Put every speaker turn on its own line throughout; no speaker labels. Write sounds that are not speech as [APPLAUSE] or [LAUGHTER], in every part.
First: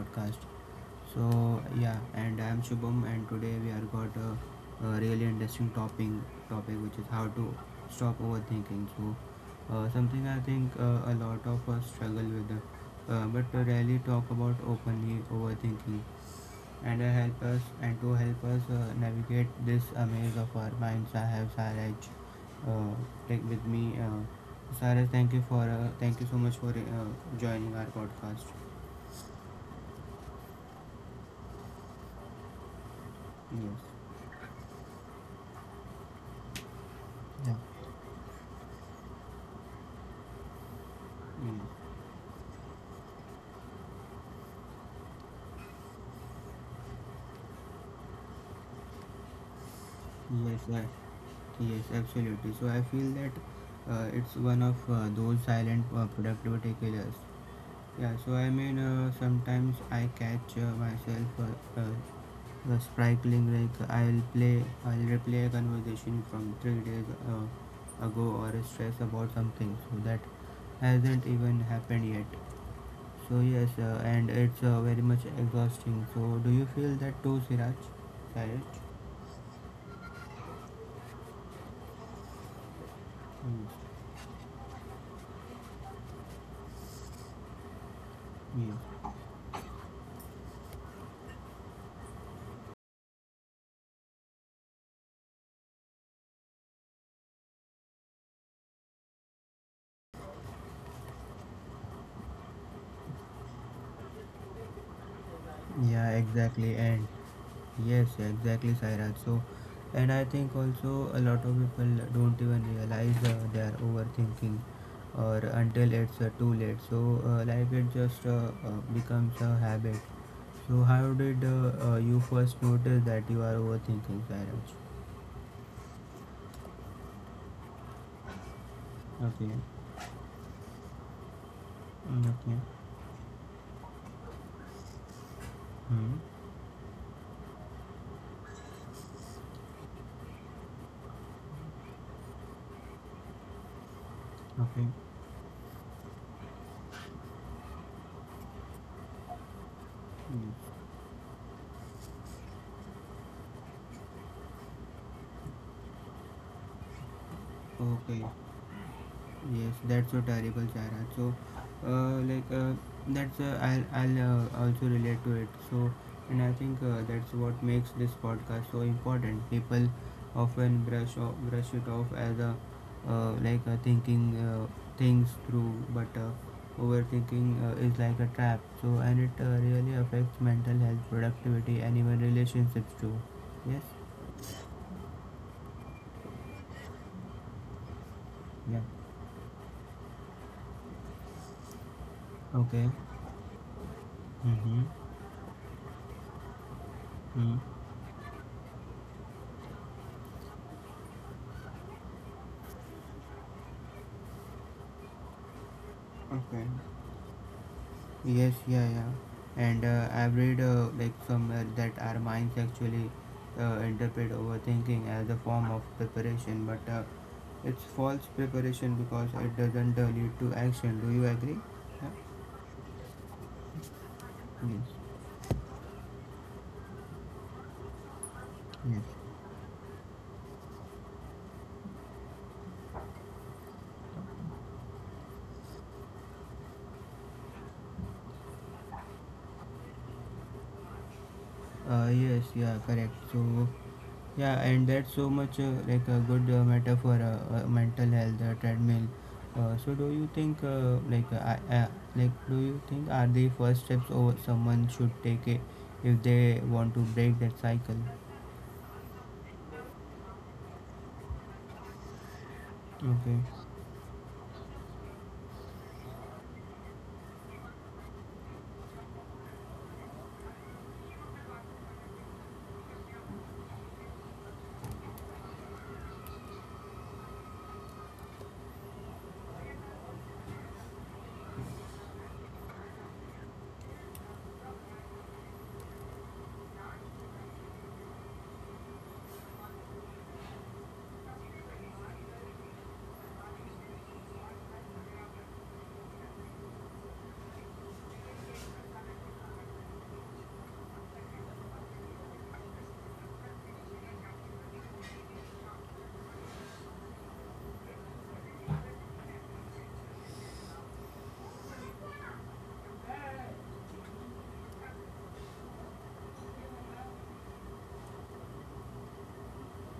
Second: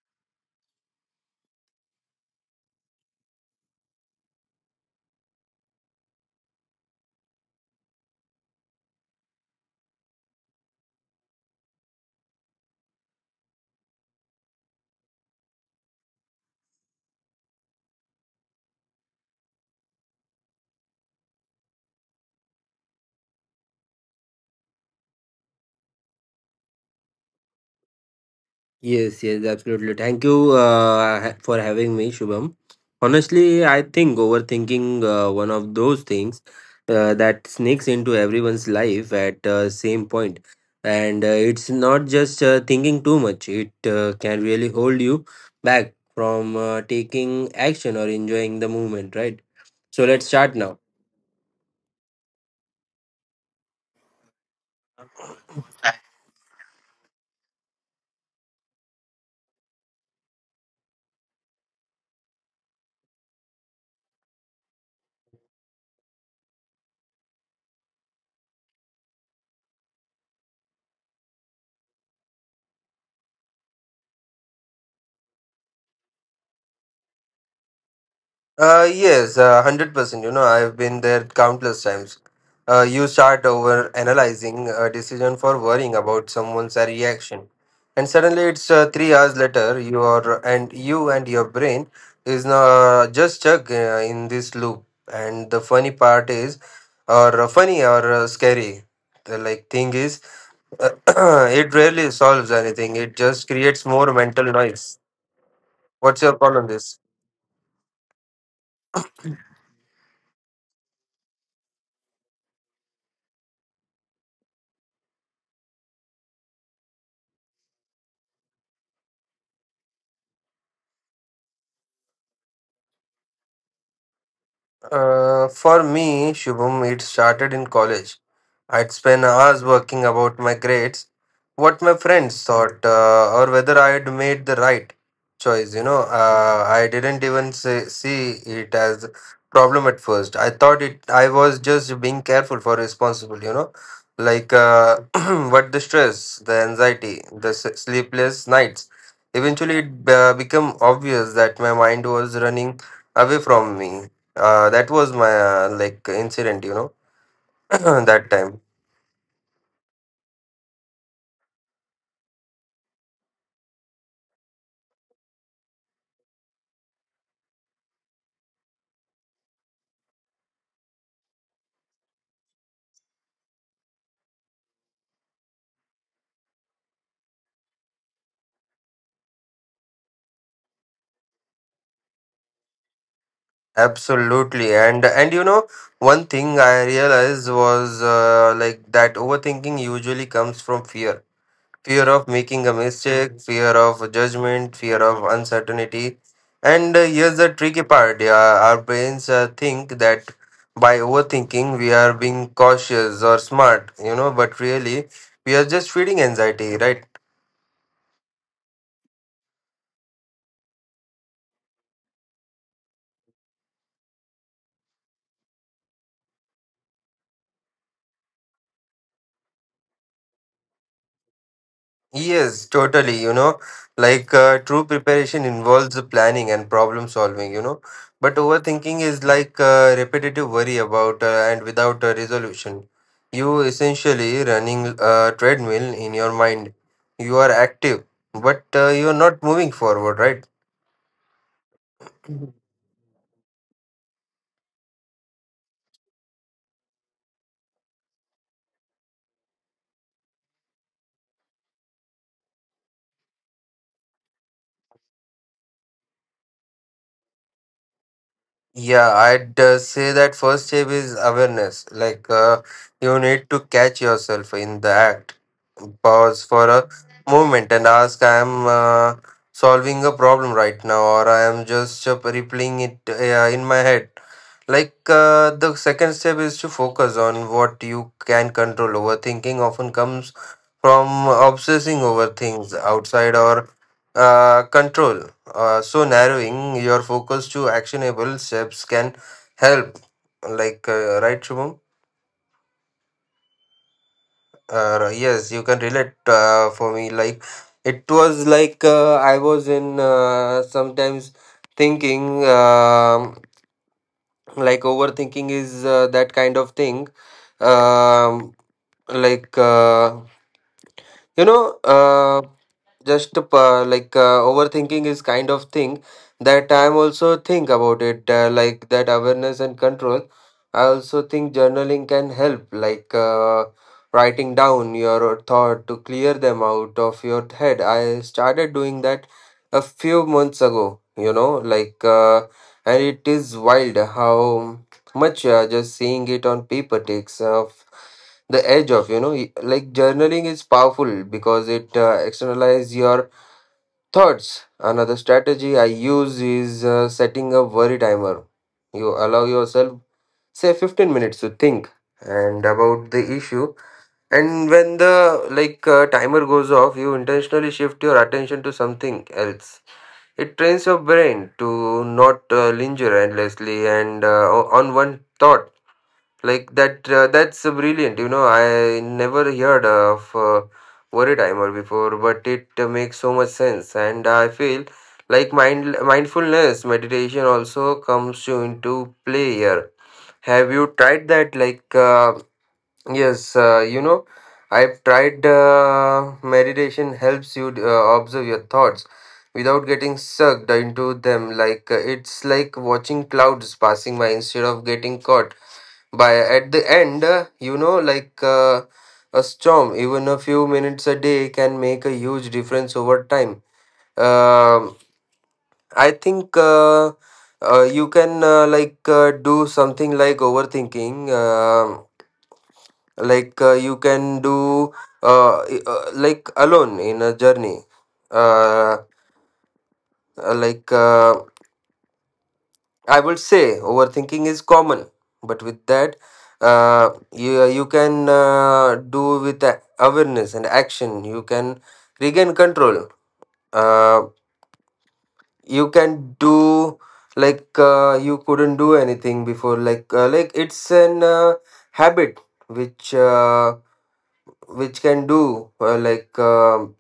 podcast. So yeah, and I'm Shubham, and today we are got a really interesting topic which is how to stop overthinking. So something I think a lot of us struggle with, but rarely talk about openly overthinking and help us and to help us navigate this maze of our minds. I have Saraj uh, take with me. Saraj, thank you so much for joining our podcast.
Yes, yes, absolutely. Thank you for having me, Shubham. Honestly, I
Yes.
think overthinking one of those things that
Yeah.
sneaks into everyone's life at same point, and it's
Mm.
not just thinking too much. It can really hold you back from taking action or enjoying the moment, right? So let's start
Yes,
now.
yes, absolutely. So I feel that it's one of those silent productivity killers. Yeah, so I mean, sometimes I catch myself the sprinkling like I'll replay a conversation from 3 days ago or stress about something so that hasn't even happened yet. So yes, and it's very much exhausting. So do you feel that too, Siraj? Siraj?
Yes, 100%. You know, I've been there countless times. You start over analyzing a decision for worrying about someone's reaction. And suddenly it's
Yeah.
3 hours later, you and your brain is now just stuck in this loop. And the funny part is, or funny or scary, the thing is, uh, [CLEARS THROAT] it rarely solves anything. It just creates more mental noise.
Yeah,
What's your call on
exactly.
this?
And yes, exactly, Sairaj. So, and I think also a lot of people don't even realize they are overthinking, or until it's too late. So, like it just becomes a habit. So, how did you first notice that you are overthinking, Sairaj?
For me, Shubham, it started in college. I'd spend
Okay.
hours working about my grades, what my
Mm.
friends
Okay.
thought, or whether I had made the right choice. You know,
Mm.
I didn't even see it as a problem at first. I thought it. I was just being careful for responsible. You know, like
Okay.
uh, [CLEARS THROAT] what the stress, the anxiety, the sleepless nights. Eventually, it
Hmm.
became
Okay. Yes.
obvious that my mind was running away from me. That was my incident. You know, [CLEARS THROAT]
Okay.
that time.
Yes, that's so terrible, Sarah. So, like that's I'll also relate to it. So, and I think that's what makes this podcast so important. People often brush it off as a like a thinking things through, but overthinking is like a trap. So, and it really affects mental health, productivity, and even relationships too. Yes.
Absolutely, and you know one thing I realized was
Yeah.
that overthinking usually comes from fear, fear of making a
Okay.
mistake, Mhm, fear of judgment,
Mhm.
fear of uncertainty, and here's the
Mm.
tricky part: yeah, our brains think that by overthinking we are being cautious or smart, you know, but really we are just feeding
Okay.
anxiety, right?
Yes, yeah, yeah. And I've read like somewhere that our minds actually interpret overthinking as a form of preparation, but it's false preparation because it doesn't lead to action. Do you agree? Yeah.
Yes, totally. You know, true
Yes.
preparation involves the planning and problem solving, you know, but overthinking
Yes.
is repetitive worry about and without a resolution. You essentially running a treadmill in your mind. You are active, but you are not moving forward, right?
Yes. Yeah. Correct. So, yeah, and that's so much like a good metaphor, mental health treadmill. So, do you think like I- like do you think are the first steps or someone should take it if they want to break that cycle?
Yeah, I'd say that first step is awareness. You
Okay.
need to catch yourself in the act, pause for a moment, and ask, "I am solving a problem right now, or I am just replaying it in my head." The second step is to focus on what you can control. Overthinking often comes from obsessing over things outside or control, so narrowing your focus to actionable steps can help, right, Shubham? Yes, you can relate. For me like it was like I was in, sometimes thinking, overthinking is that kind of thing. Um, like you know just like Overthinking is kind of thing that I'm also think about it. That awareness and control, I also think journaling can help, writing down your thought to clear them out of your head. I started doing that a few months ago, you know, like uh, and it is wild how much just seeing it on paper takes off the edge of, you know. Like, journaling is powerful because it externalize your thoughts. Another strategy I use is setting a worry timer. You allow yourself, say, 15 minutes to think and about the issue, and when the, timer goes off, you intentionally shift your attention to something else. It trains your brain to not linger endlessly on one thought like that. That's brilliant. You know, I never heard of worry timer before, but it makes so much sense. And I feel like mindfulness meditation also comes to into play here. Have you tried that? Yes, you know, I've tried meditation helps you observe your thoughts without getting sucked into them. It's like watching clouds passing by instead of getting caught by at the end, you know, a storm. Even a few minutes a day can make a huge difference over time. Um I think You can, do something like overthinking. You can do, alone in a journey. uh, uh, like uh, I would say overthinking is common, but with that, you can do with awareness and action. You can regain control. Uh, you can do you couldn't do anything before. It's an habit which, can do,